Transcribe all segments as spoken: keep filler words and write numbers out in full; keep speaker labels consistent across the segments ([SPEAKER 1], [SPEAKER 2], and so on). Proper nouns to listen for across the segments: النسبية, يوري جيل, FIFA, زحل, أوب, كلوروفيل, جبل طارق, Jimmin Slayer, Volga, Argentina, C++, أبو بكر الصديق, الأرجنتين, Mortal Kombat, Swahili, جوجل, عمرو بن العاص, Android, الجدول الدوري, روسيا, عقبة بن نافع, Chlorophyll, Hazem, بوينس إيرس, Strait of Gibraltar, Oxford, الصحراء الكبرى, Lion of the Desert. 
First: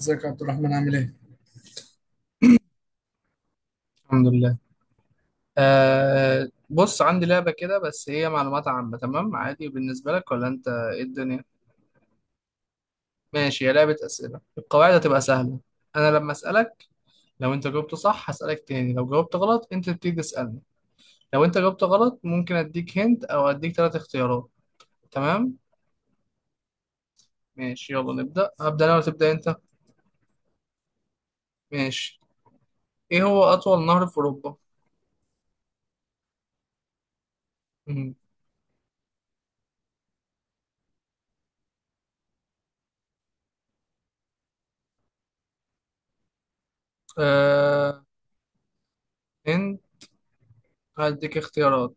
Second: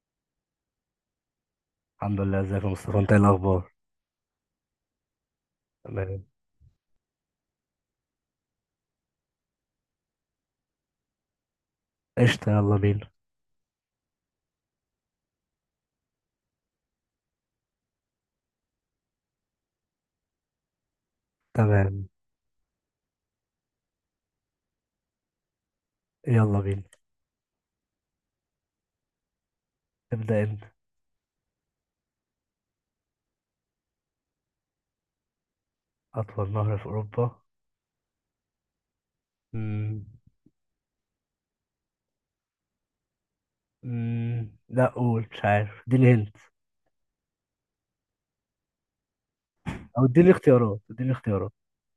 [SPEAKER 1] ازيك يا عبد الرحمن عامل ايه؟
[SPEAKER 2] الحمد لله. ازيك يا مصطفى؟ انت ايه الاخبار؟
[SPEAKER 1] الحمد لله.
[SPEAKER 2] تمام.
[SPEAKER 1] آه بص عندي لعبة كده، بس هي معلومات عامة. تمام عادي بالنسبة لك ولا انت ايه الدنيا؟
[SPEAKER 2] قشطة، يلا بينا.
[SPEAKER 1] ماشي، هي لعبة أسئلة القواعد هتبقى سهلة. انا لما أسألك، لو انت جاوبت صح هسألك تاني، لو جاوبت غلط انت تبتدي تسألني. لو انت جاوبت
[SPEAKER 2] تمام،
[SPEAKER 1] غلط ممكن اديك هنت او اديك ثلاث اختيارات. تمام.
[SPEAKER 2] يلا بينا.
[SPEAKER 1] ماشي، يلا نبدأ. هبدأ انا ولا تبدأ انت؟
[SPEAKER 2] ابدأ انت.
[SPEAKER 1] ماشي. ايه هو أطول نهر في أوروبا؟
[SPEAKER 2] اطول نهر في اوروبا.
[SPEAKER 1] مم.
[SPEAKER 2] مم. مم. لا، قول مش عارف، اديني هنت
[SPEAKER 1] آه هند.
[SPEAKER 2] او اديني اختيارات، اديني
[SPEAKER 1] هديك
[SPEAKER 2] اختيارات.
[SPEAKER 1] اختيارات.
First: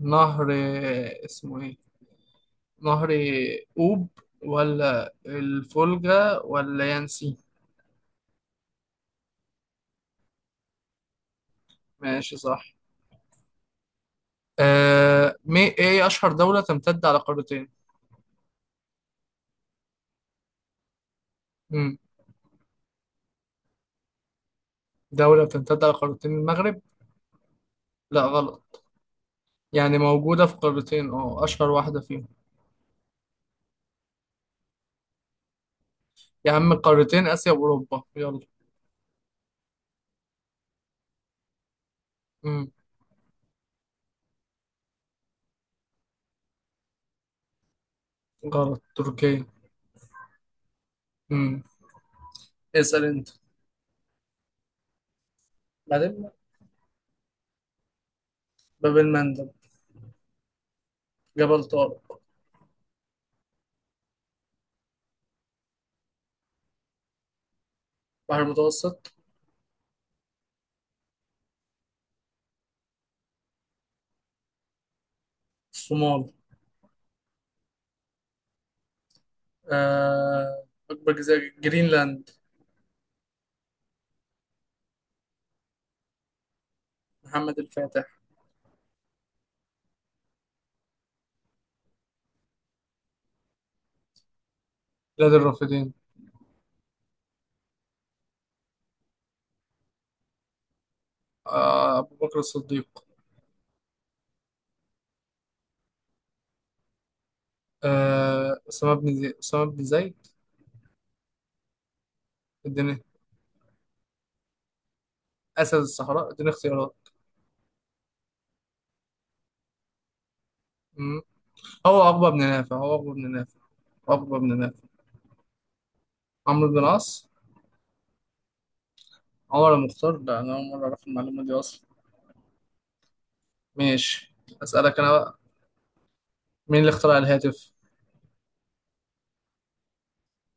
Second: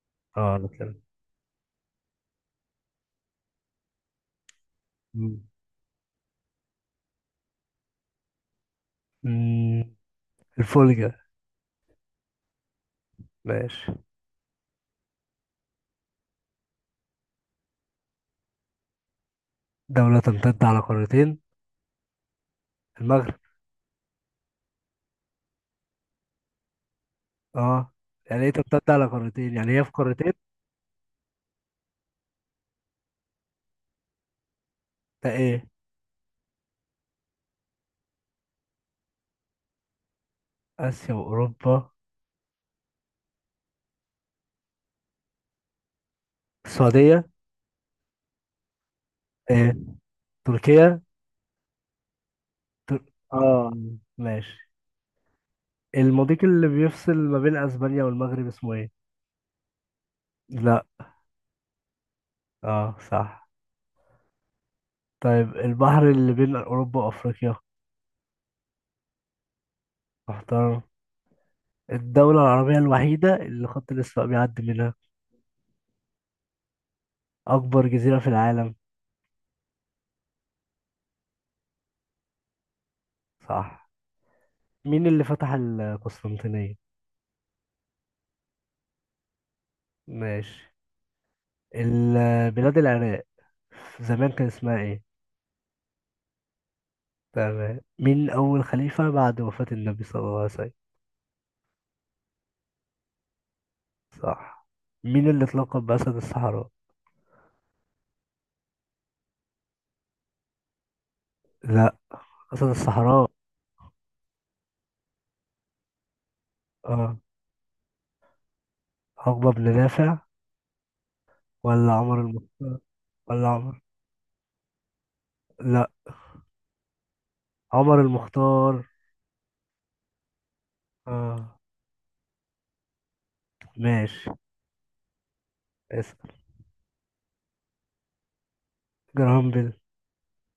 [SPEAKER 1] نهر،
[SPEAKER 2] اه، انا تمام.
[SPEAKER 1] آه، اسمه ايه؟ نهر أوب ولا
[SPEAKER 2] مم.
[SPEAKER 1] الفولجا ولا يانسي؟
[SPEAKER 2] مم. الفولجا.
[SPEAKER 1] ماشي صح.
[SPEAKER 2] ماشي.
[SPEAKER 1] آه مي ايه أشهر دولة تمتد على قارتين؟
[SPEAKER 2] دولة تمتد على قارتين؟
[SPEAKER 1] مم.
[SPEAKER 2] المغرب.
[SPEAKER 1] دولة بتمتد على قارتين، المغرب؟
[SPEAKER 2] اه،
[SPEAKER 1] لا
[SPEAKER 2] يعني ايه
[SPEAKER 1] غلط.
[SPEAKER 2] تمتد على قارتين؟ يعني هي في
[SPEAKER 1] يعني
[SPEAKER 2] قارتين؟
[SPEAKER 1] موجودة في قارتين، اه، أشهر واحدة فيهم.
[SPEAKER 2] ده ايه؟
[SPEAKER 1] يا عم قارتين، آسيا وأوروبا، يلا.
[SPEAKER 2] اسيا واوروبا.
[SPEAKER 1] مم.
[SPEAKER 2] السعودية.
[SPEAKER 1] غلط، تركيا.
[SPEAKER 2] ايه؟ تركيا.
[SPEAKER 1] مم.
[SPEAKER 2] تر...
[SPEAKER 1] اسأل أنت.
[SPEAKER 2] اه، ماشي.
[SPEAKER 1] بعدين.
[SPEAKER 2] المضيق اللي بيفصل ما بين اسبانيا والمغرب اسمه ايه؟
[SPEAKER 1] باب المندب.
[SPEAKER 2] لا.
[SPEAKER 1] جبل طارق.
[SPEAKER 2] اه، صح. طيب البحر اللي بين اوروبا وافريقيا؟
[SPEAKER 1] بحر المتوسط.
[SPEAKER 2] محترم. الدولة العربية الوحيدة اللي خط الاسواق بيعدي منها.
[SPEAKER 1] الصومال.
[SPEAKER 2] اكبر جزيرة في العالم.
[SPEAKER 1] آه أكبر جزيرة، جرينلاند.
[SPEAKER 2] صح. مين اللي فتح القسطنطينية؟
[SPEAKER 1] محمد الفاتح.
[SPEAKER 2] ماشي. ال- بلاد العراق زمان كان اسمها ايه؟
[SPEAKER 1] بلاد الرافدين.
[SPEAKER 2] تمام. مين اول خليفة بعد وفاة النبي صلى الله عليه وسلم؟
[SPEAKER 1] آه، أبو بكر الصديق.
[SPEAKER 2] صح. مين اللي اتلقب بأسد الصحراء؟
[SPEAKER 1] آه، أسامة بن زي... أسامة بن زيد.
[SPEAKER 2] لا. أسد
[SPEAKER 1] اديني.
[SPEAKER 2] الصحراء.
[SPEAKER 1] أسد الصحراء، اديني اختيارات.
[SPEAKER 2] اه، عقبة بن نافع
[SPEAKER 1] مم.
[SPEAKER 2] ولا
[SPEAKER 1] هو
[SPEAKER 2] عمر
[SPEAKER 1] عقبة بن نافع
[SPEAKER 2] المختار
[SPEAKER 1] هو عقبة بن
[SPEAKER 2] ولا
[SPEAKER 1] نافع
[SPEAKER 2] عمر؟
[SPEAKER 1] عقبة بن نافع.
[SPEAKER 2] لا.
[SPEAKER 1] عمرو بن العاص.
[SPEAKER 2] عمر المختار.
[SPEAKER 1] عمر المختار؟ لا، أنا أول مرة أعرف المعلومة دي
[SPEAKER 2] اه،
[SPEAKER 1] أصلا.
[SPEAKER 2] ماشي.
[SPEAKER 1] ماشي. أسألك أنا بقى.
[SPEAKER 2] اسأل.
[SPEAKER 1] مين اللي اخترع الهاتف؟
[SPEAKER 2] جرهام بيل.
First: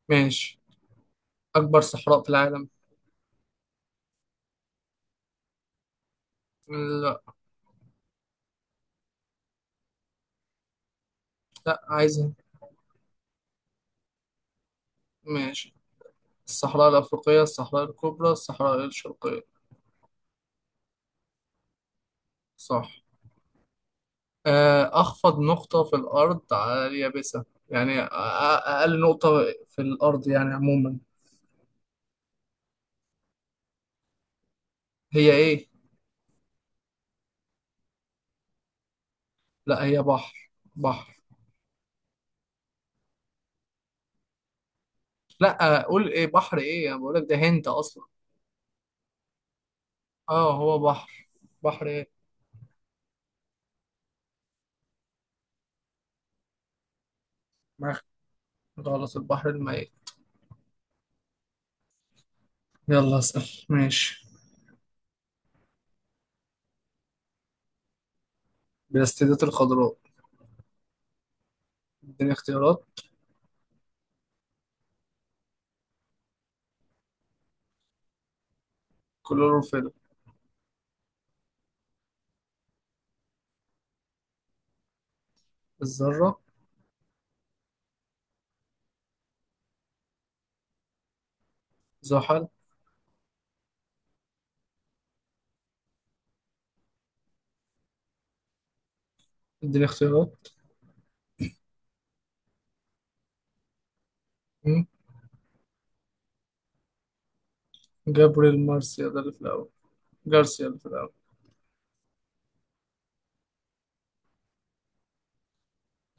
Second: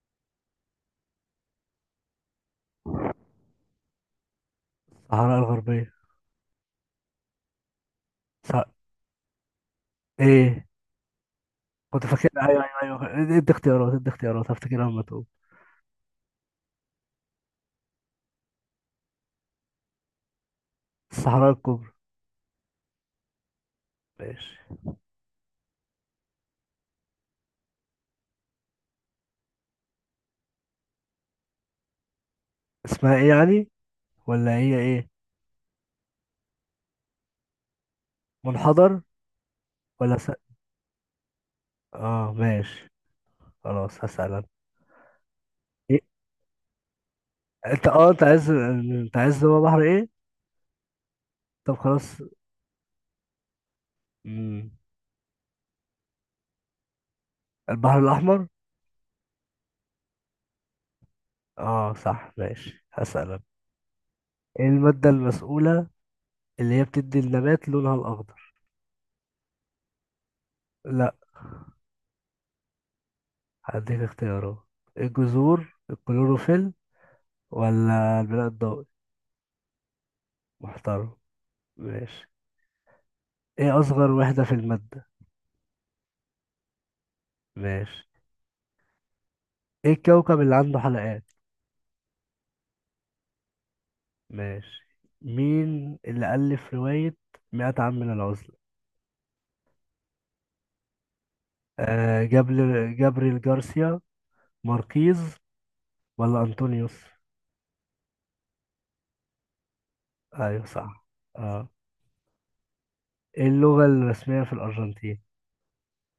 [SPEAKER 1] ماشي. أكبر صحراء في العالم.
[SPEAKER 2] الصحراء الغربية.
[SPEAKER 1] لا.
[SPEAKER 2] صح. ايه؟
[SPEAKER 1] لا
[SPEAKER 2] كنت فاكر.
[SPEAKER 1] عايزها.
[SPEAKER 2] ايوه ايوه ايوه، ادي اختيارات ادي اختيارات، هفتكرها لما تقول.
[SPEAKER 1] ماشي. الصحراء الأفريقية، الصحراء الكبرى، الصحراء الشرقية؟
[SPEAKER 2] الصحراء الكبرى.
[SPEAKER 1] صح.
[SPEAKER 2] ماشي.
[SPEAKER 1] آه، أخفض نقطة في الأرض على اليابسة، يعني أ- أ- أقل نقطة في الأرض يعني عموما.
[SPEAKER 2] اسمها ايه يعني ولا هي ايه؟
[SPEAKER 1] هي إيه؟
[SPEAKER 2] منحدر.
[SPEAKER 1] لا، هي
[SPEAKER 2] ولا س...
[SPEAKER 1] بحر بحر.
[SPEAKER 2] اه، ماشي، خلاص هسأل انا.
[SPEAKER 1] لا
[SPEAKER 2] إيه؟
[SPEAKER 1] قول إيه بحر إيه، أنا بقولك ده هنت
[SPEAKER 2] انت
[SPEAKER 1] أصلا.
[SPEAKER 2] اه انت عايز، انت عايز هو بحر ايه؟
[SPEAKER 1] أه، هو بحر.
[SPEAKER 2] طب
[SPEAKER 1] بحر إيه؟
[SPEAKER 2] خلاص. مم. البحر
[SPEAKER 1] ما
[SPEAKER 2] الاحمر.
[SPEAKER 1] غلط، البحر الميت.
[SPEAKER 2] اه، صح، ماشي
[SPEAKER 1] يلا
[SPEAKER 2] هسأل أنا.
[SPEAKER 1] اسأل ماشي.
[SPEAKER 2] ايه المادة المسؤولة اللي هي بتدي النبات لونها الأخضر؟
[SPEAKER 1] بلاستيدات الخضراء.
[SPEAKER 2] لا،
[SPEAKER 1] اديني اختيارات.
[SPEAKER 2] هديك اختيارات. الجذور، الكلوروفيل، ولا البناء الضوئي؟
[SPEAKER 1] كلوروفيل.
[SPEAKER 2] محترم. ماشي. ايه أصغر وحدة في المادة؟
[SPEAKER 1] الذرة.
[SPEAKER 2] ماشي. ايه الكوكب اللي عنده حلقات؟
[SPEAKER 1] زحل.
[SPEAKER 2] ماشي. مين اللي ألف رواية مئة عام من العزلة؟
[SPEAKER 1] اديني اختيارات.
[SPEAKER 2] آه، جابر جابريل جارسيا
[SPEAKER 1] مم.
[SPEAKER 2] ماركيز ولا أنطونيوس؟
[SPEAKER 1] جبر المارسيا ده اللي في الأول،
[SPEAKER 2] أيوه،
[SPEAKER 1] جارسيا اللي في
[SPEAKER 2] صح.
[SPEAKER 1] الأول.
[SPEAKER 2] اه. ايه اللغة الرسمية في الأرجنتين؟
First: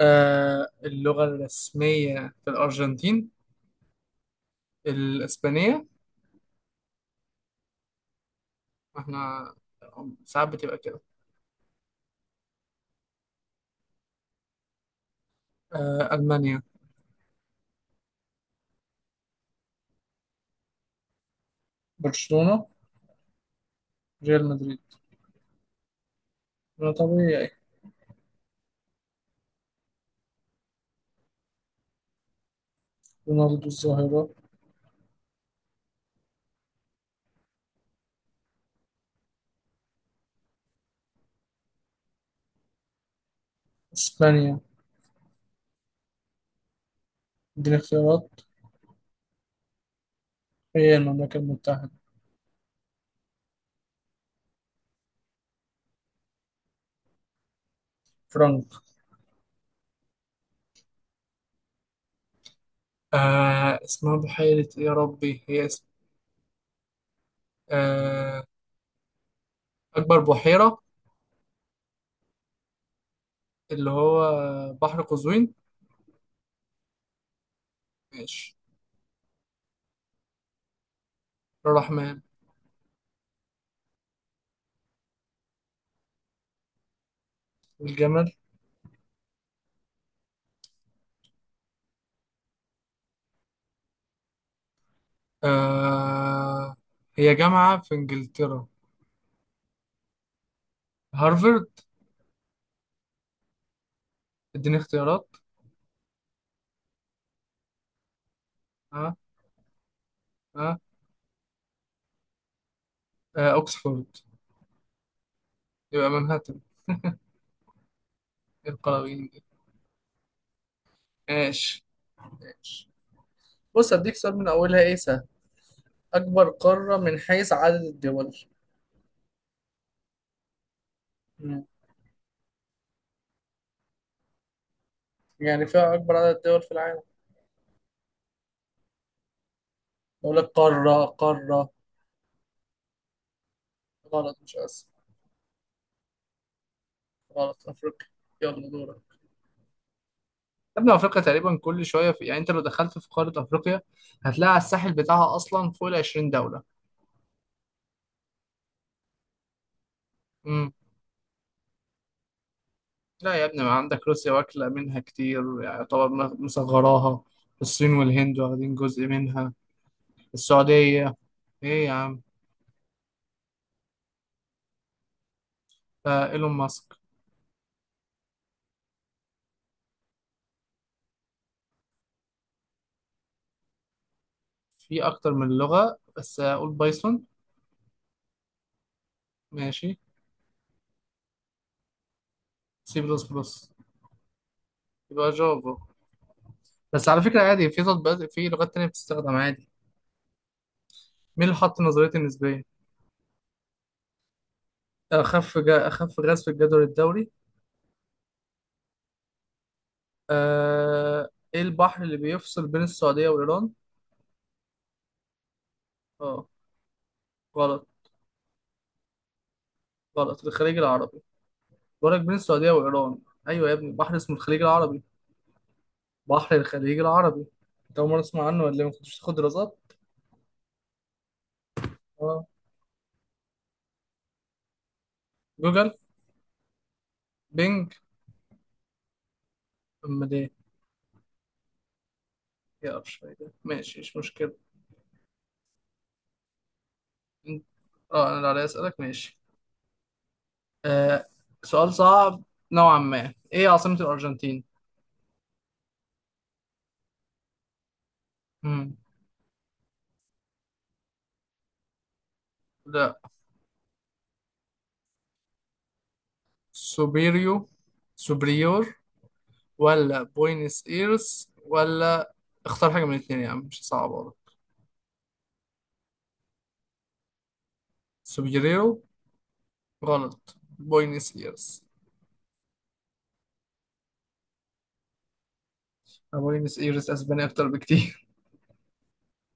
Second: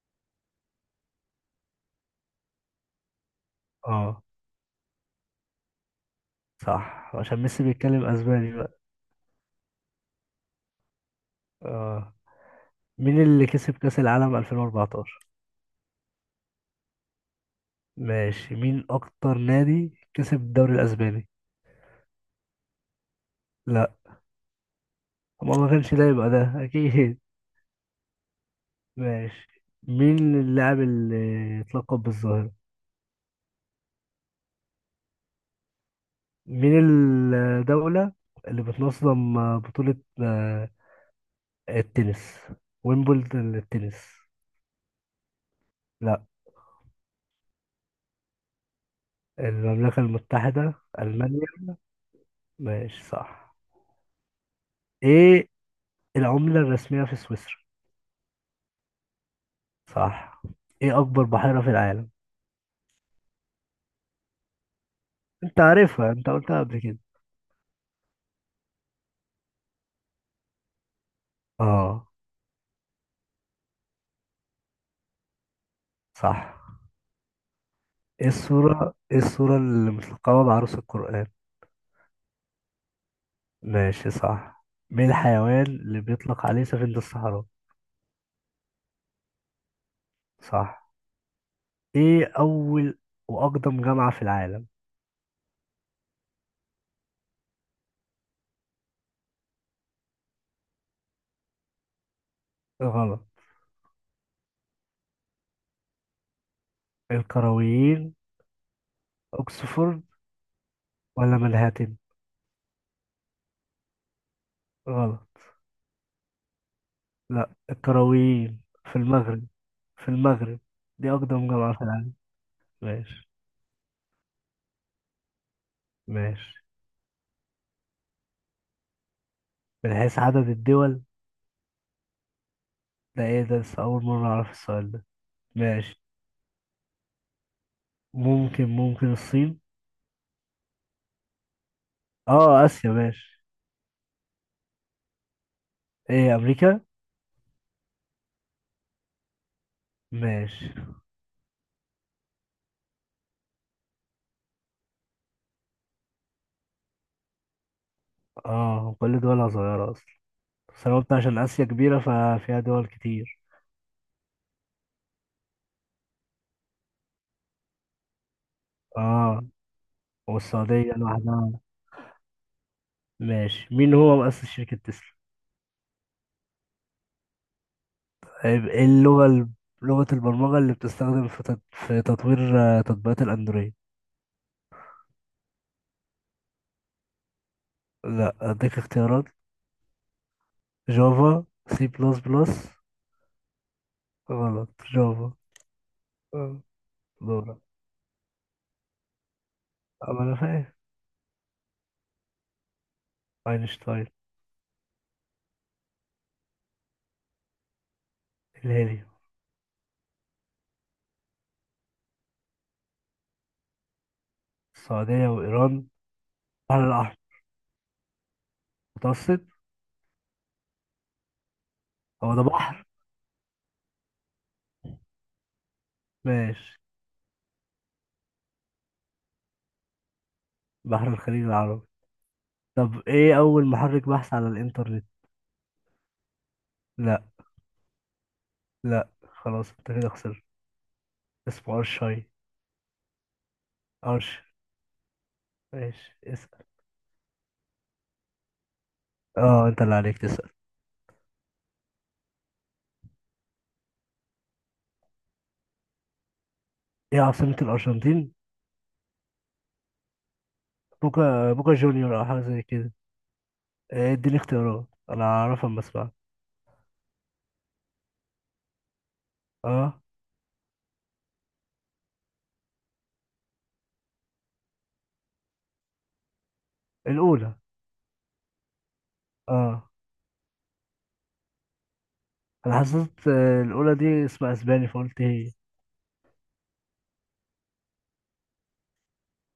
[SPEAKER 1] آه اللغة الرسمية في الأرجنتين،
[SPEAKER 2] اه،
[SPEAKER 1] الإسبانية.
[SPEAKER 2] صح، عشان ميسي بيتكلم اسباني بقى.
[SPEAKER 1] احنا ساعات بتبقى كده.
[SPEAKER 2] اه. مين اللي كسب كأس العالم ألفين وأربعتاشر؟
[SPEAKER 1] آه ألمانيا.
[SPEAKER 2] ماشي. مين اكتر نادي كسب الدوري الاسباني؟
[SPEAKER 1] برشلونة.
[SPEAKER 2] لا.
[SPEAKER 1] ريال مدريد.
[SPEAKER 2] ما ما كانش ده، يبقى ده
[SPEAKER 1] ده
[SPEAKER 2] اكيد.
[SPEAKER 1] طبيعي.
[SPEAKER 2] ماشي. مين اللاعب اللي اتلقب بالظاهرة؟
[SPEAKER 1] رونالدو الظاهرة.
[SPEAKER 2] مين الدولة اللي بتنظم بطولة آه، التنس، ويمبلدون للتنس؟
[SPEAKER 1] إسبانيا.
[SPEAKER 2] لا.
[SPEAKER 1] دي الاختيارات،
[SPEAKER 2] المملكة المتحدة.
[SPEAKER 1] هي المملكة
[SPEAKER 2] ألمانيا.
[SPEAKER 1] المتحدة.
[SPEAKER 2] ماشي، صح. ايه العملة الرسمية في سويسرا؟
[SPEAKER 1] فرنك.
[SPEAKER 2] صح. ايه اكبر بحيرة في العالم؟
[SPEAKER 1] آه اسمها بحيرة إيه يا ربي،
[SPEAKER 2] انت
[SPEAKER 1] هي اسم.
[SPEAKER 2] عارفها، انت قلتها قبل كده.
[SPEAKER 1] آه أكبر بحيرة،
[SPEAKER 2] اه،
[SPEAKER 1] اللي هو بحر قزوين.
[SPEAKER 2] صح. ايه
[SPEAKER 1] ماشي.
[SPEAKER 2] السورة ايه السورة اللي متلقبة بعروس القرآن؟
[SPEAKER 1] الرحمن.
[SPEAKER 2] ماشي، صح. مين الحيوان اللي بيطلق عليه سفينة الصحراء؟
[SPEAKER 1] الجمل.
[SPEAKER 2] صح. ايه اول واقدم جامعة في العالم؟
[SPEAKER 1] آه هي جامعة في إنجلترا، هارفرد.
[SPEAKER 2] غلط.
[SPEAKER 1] اديني اختيارات.
[SPEAKER 2] القرويين.
[SPEAKER 1] ها.
[SPEAKER 2] اوكسفورد
[SPEAKER 1] ها.
[SPEAKER 2] ولا منهاتن؟
[SPEAKER 1] آه، اوكسفورد.
[SPEAKER 2] غلط.
[SPEAKER 1] يبقى منهاتن.
[SPEAKER 2] لا، القرويين،
[SPEAKER 1] ايه
[SPEAKER 2] في
[SPEAKER 1] القراويين دي؟
[SPEAKER 2] المغرب، في المغرب، دي اقدم جامعة في
[SPEAKER 1] ماشي.
[SPEAKER 2] العالم.
[SPEAKER 1] ماشي.
[SPEAKER 2] ماشي.
[SPEAKER 1] بص أديك سؤال من أولها إيه سهل. أكبر
[SPEAKER 2] ماشي.
[SPEAKER 1] قارة من حيث عدد الدول.
[SPEAKER 2] من حيث عدد الدول.
[SPEAKER 1] مم.
[SPEAKER 2] ده ايه ده؟ لسه اول مرة اعرف السؤال ده.
[SPEAKER 1] يعني فيها
[SPEAKER 2] ماشي.
[SPEAKER 1] أكبر عدد دول في العالم.
[SPEAKER 2] ممكن ممكن الصين.
[SPEAKER 1] أقول لك قارة قارة.
[SPEAKER 2] اه، اسيا. ماشي.
[SPEAKER 1] غلط، مش آسيا.
[SPEAKER 2] ايه، امريكا.
[SPEAKER 1] غلط، أفريقيا. يلا دورك.
[SPEAKER 2] ماشي.
[SPEAKER 1] يا ابني افريقيا تقريبا كل شويه في... يعني انت لو دخلت في قاره افريقيا هتلاقي على الساحل بتاعها اصلا فوق ال عشرين دوله.
[SPEAKER 2] اه، كل دولها صغيرة اصلا.
[SPEAKER 1] مم.
[SPEAKER 2] بس انا قلت عشان اسيا كبيرة ففيها دول
[SPEAKER 1] لا
[SPEAKER 2] كتير.
[SPEAKER 1] يا ابني، ما عندك روسيا واكلة منها كتير يعني طبعا، مصغراها. الصين والهند واخدين جزء
[SPEAKER 2] اه،
[SPEAKER 1] منها.
[SPEAKER 2] والسعودية
[SPEAKER 1] السعودية،
[SPEAKER 2] لوحدها.
[SPEAKER 1] ايه يا عم.
[SPEAKER 2] ماشي. مين هو مؤسس شركة تسلا؟
[SPEAKER 1] آه ايلون ماسك.
[SPEAKER 2] طيب ايه اللغة ال- لغة البرمجة اللي بتستخدم في تط- في تطوير آه، تطبيقات الاندرويد؟
[SPEAKER 1] في اكتر من لغة، بس اقول بايثون.
[SPEAKER 2] لا، اديك اختيارات.
[SPEAKER 1] ماشي.
[SPEAKER 2] جافا، سي بلس بلس.
[SPEAKER 1] سي بلس بلس.
[SPEAKER 2] غلط، جافا.
[SPEAKER 1] يبقى جافا.
[SPEAKER 2] آه.
[SPEAKER 1] بس على فكرة
[SPEAKER 2] دورة.
[SPEAKER 1] عادي، في تطبيقات في لغات تانية بتستخدم عادي.
[SPEAKER 2] أما أنا فاهم.
[SPEAKER 1] مين اللي حط نظرية النسبية؟
[SPEAKER 2] أينشتاين.
[SPEAKER 1] اخف جا اخف غاز في الجدول الدوري.
[SPEAKER 2] الهيليوم.
[SPEAKER 1] آه ايه البحر اللي بيفصل بين السعودية وايران؟
[SPEAKER 2] السعودية وإيران.
[SPEAKER 1] اه.
[SPEAKER 2] بحر الأحمر.
[SPEAKER 1] غلط.
[SPEAKER 2] متوسط.
[SPEAKER 1] غلط، الخليج العربي. برج بين
[SPEAKER 2] هو ده
[SPEAKER 1] السعودية
[SPEAKER 2] بحر؟
[SPEAKER 1] وإيران. أيوة يا ابني، بحر اسمه الخليج العربي. بحر
[SPEAKER 2] ماشي.
[SPEAKER 1] الخليج العربي. أنت أول مرة تسمع عنه ولا إيه؟ ما كنتش تاخد دراسات؟
[SPEAKER 2] بحر الخليج العربي.
[SPEAKER 1] أه.
[SPEAKER 2] طب إيه أول محرك بحث على الإنترنت؟
[SPEAKER 1] جوجل.
[SPEAKER 2] لا.
[SPEAKER 1] بينج.
[SPEAKER 2] لا، خلاص أنت كده
[SPEAKER 1] أمال
[SPEAKER 2] خسرت.
[SPEAKER 1] إيه؟
[SPEAKER 2] اسمه أرشاي.
[SPEAKER 1] يا قرش فايدة، ماشي مش
[SPEAKER 2] أرش.
[SPEAKER 1] مشكلة.
[SPEAKER 2] ماشي، اسأل.
[SPEAKER 1] أنت- أه أنا اللي عليا أسألك، ماشي.
[SPEAKER 2] اه، أنت اللي عليك تسأل.
[SPEAKER 1] آه سؤال صعب نوعا ما. إيه عاصمة الأرجنتين؟
[SPEAKER 2] إيه عاصمة الأرجنتين؟
[SPEAKER 1] مم.
[SPEAKER 2] بوكا بوكا جونيور أو حاجة زي كده.
[SPEAKER 1] لا.
[SPEAKER 2] إيه، اديني اختيارات، أنا أعرفها أما أسمعها.
[SPEAKER 1] سوبيريو، سوبريور،
[SPEAKER 2] اه.
[SPEAKER 1] ولا بوينس إيرس، ولا اختار حاجة من الاتنين يا عم، مش صعب والله.
[SPEAKER 2] الأولى.
[SPEAKER 1] سوبيريو.
[SPEAKER 2] اه.
[SPEAKER 1] غلط، بوينس إيرس.
[SPEAKER 2] أنا حسيت، آه، الأولى دي اسمها أسباني فقلت هي.
[SPEAKER 1] بوينس ايرس اسبانيا اكتر بكتير.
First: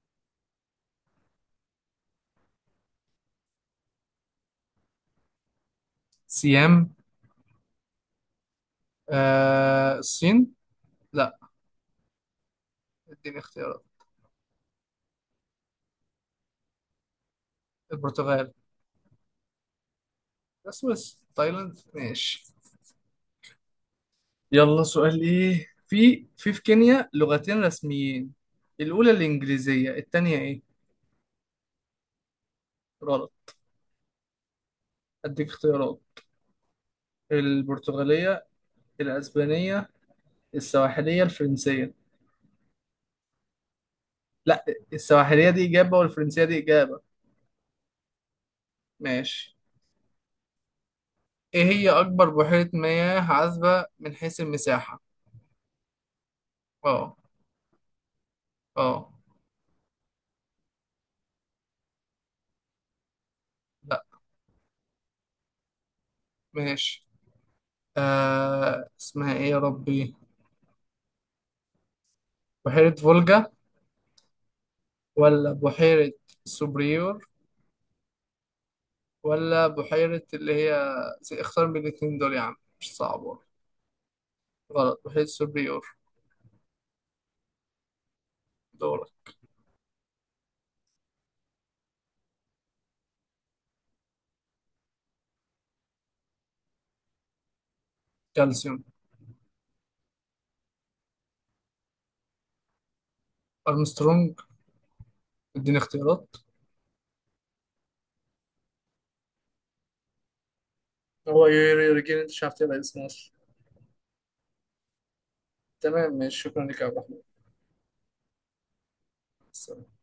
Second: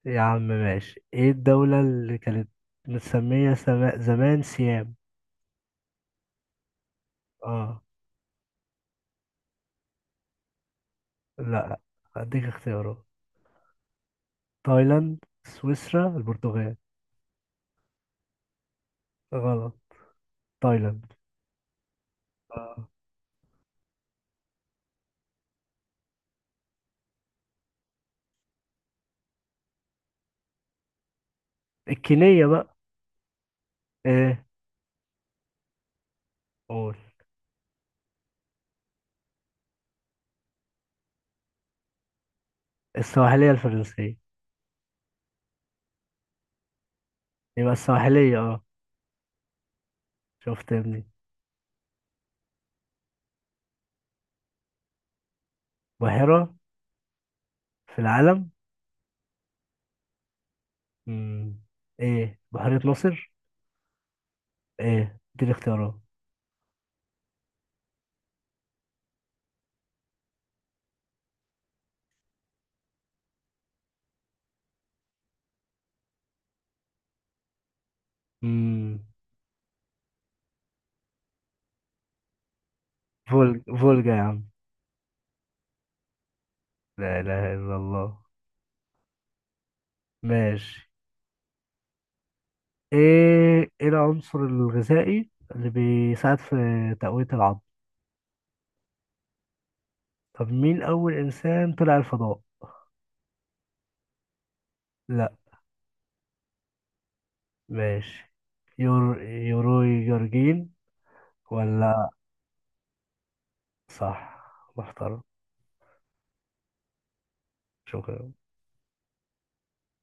[SPEAKER 2] يا عم، ماشي. ايه الدولة اللي كانت متسمية سما- زمان سيام؟
[SPEAKER 1] سيام.
[SPEAKER 2] اه.
[SPEAKER 1] آه الصين. لا.
[SPEAKER 2] لا، هديك اختيارات.
[SPEAKER 1] اديني اختيارات.
[SPEAKER 2] تايلاند، سويسرا، البرتغال.
[SPEAKER 1] البرتغال.
[SPEAKER 2] غلط.
[SPEAKER 1] السويس
[SPEAKER 2] تايلاند.
[SPEAKER 1] تايلاند، ماشي.
[SPEAKER 2] اه.
[SPEAKER 1] يلا سؤال. ايه في في في كينيا لغتين رسميين، الاولى الانجليزية التانية ايه؟
[SPEAKER 2] الكينية بقى.
[SPEAKER 1] غلط.
[SPEAKER 2] ايه؟
[SPEAKER 1] اديك اختيارات.
[SPEAKER 2] قول.
[SPEAKER 1] البرتغالية، الاسبانية، السواحلية، الفرنسية.
[SPEAKER 2] السواحلية، الفرنسية.
[SPEAKER 1] لا، السواحلية دي اجابة والفرنسية دي اجابة.
[SPEAKER 2] يبقى السواحلية. اه.
[SPEAKER 1] ماشي.
[SPEAKER 2] شفت يا ابني.
[SPEAKER 1] ايه هي اكبر بحيرة مياه عذبة من حيث المساحة؟
[SPEAKER 2] بحيرة
[SPEAKER 1] اه.
[SPEAKER 2] في العالم.
[SPEAKER 1] اه.
[SPEAKER 2] مم. ايه؟ بحيرة ناصر. ايه دي الاختيارات.
[SPEAKER 1] ماشي. آه اسمها ايه يا ربي، بحيرة فولجا، ولا بحيرة سوبريور،
[SPEAKER 2] مم.
[SPEAKER 1] ولا بحيرة اللي هي زي- اختار من الاتنين دول يا عم، مش صعب والله.
[SPEAKER 2] فولج فولجا يا عم.
[SPEAKER 1] غلط، بحيرة سوبريور.
[SPEAKER 2] لا اله الا الله.
[SPEAKER 1] دورك.
[SPEAKER 2] ماشي. ايه ايه العنصر الغذائي اللي بيساعد في تقوية العظم؟
[SPEAKER 1] كالسيوم.
[SPEAKER 2] طب مين اول انسان طلع الفضاء؟
[SPEAKER 1] أرمسترونج.
[SPEAKER 2] لا.
[SPEAKER 1] اديني اختيارات.
[SPEAKER 2] ماشي. يور، يوروي جورجين.
[SPEAKER 1] هو يوري، يوري
[SPEAKER 2] ولا.
[SPEAKER 1] جيل انت مش عارف تلاقي اسمه أصلاً.
[SPEAKER 2] صح. محترم.
[SPEAKER 1] تمام ماشي، شكرا لك يا عبد
[SPEAKER 2] شكرا.
[SPEAKER 1] الرحمن.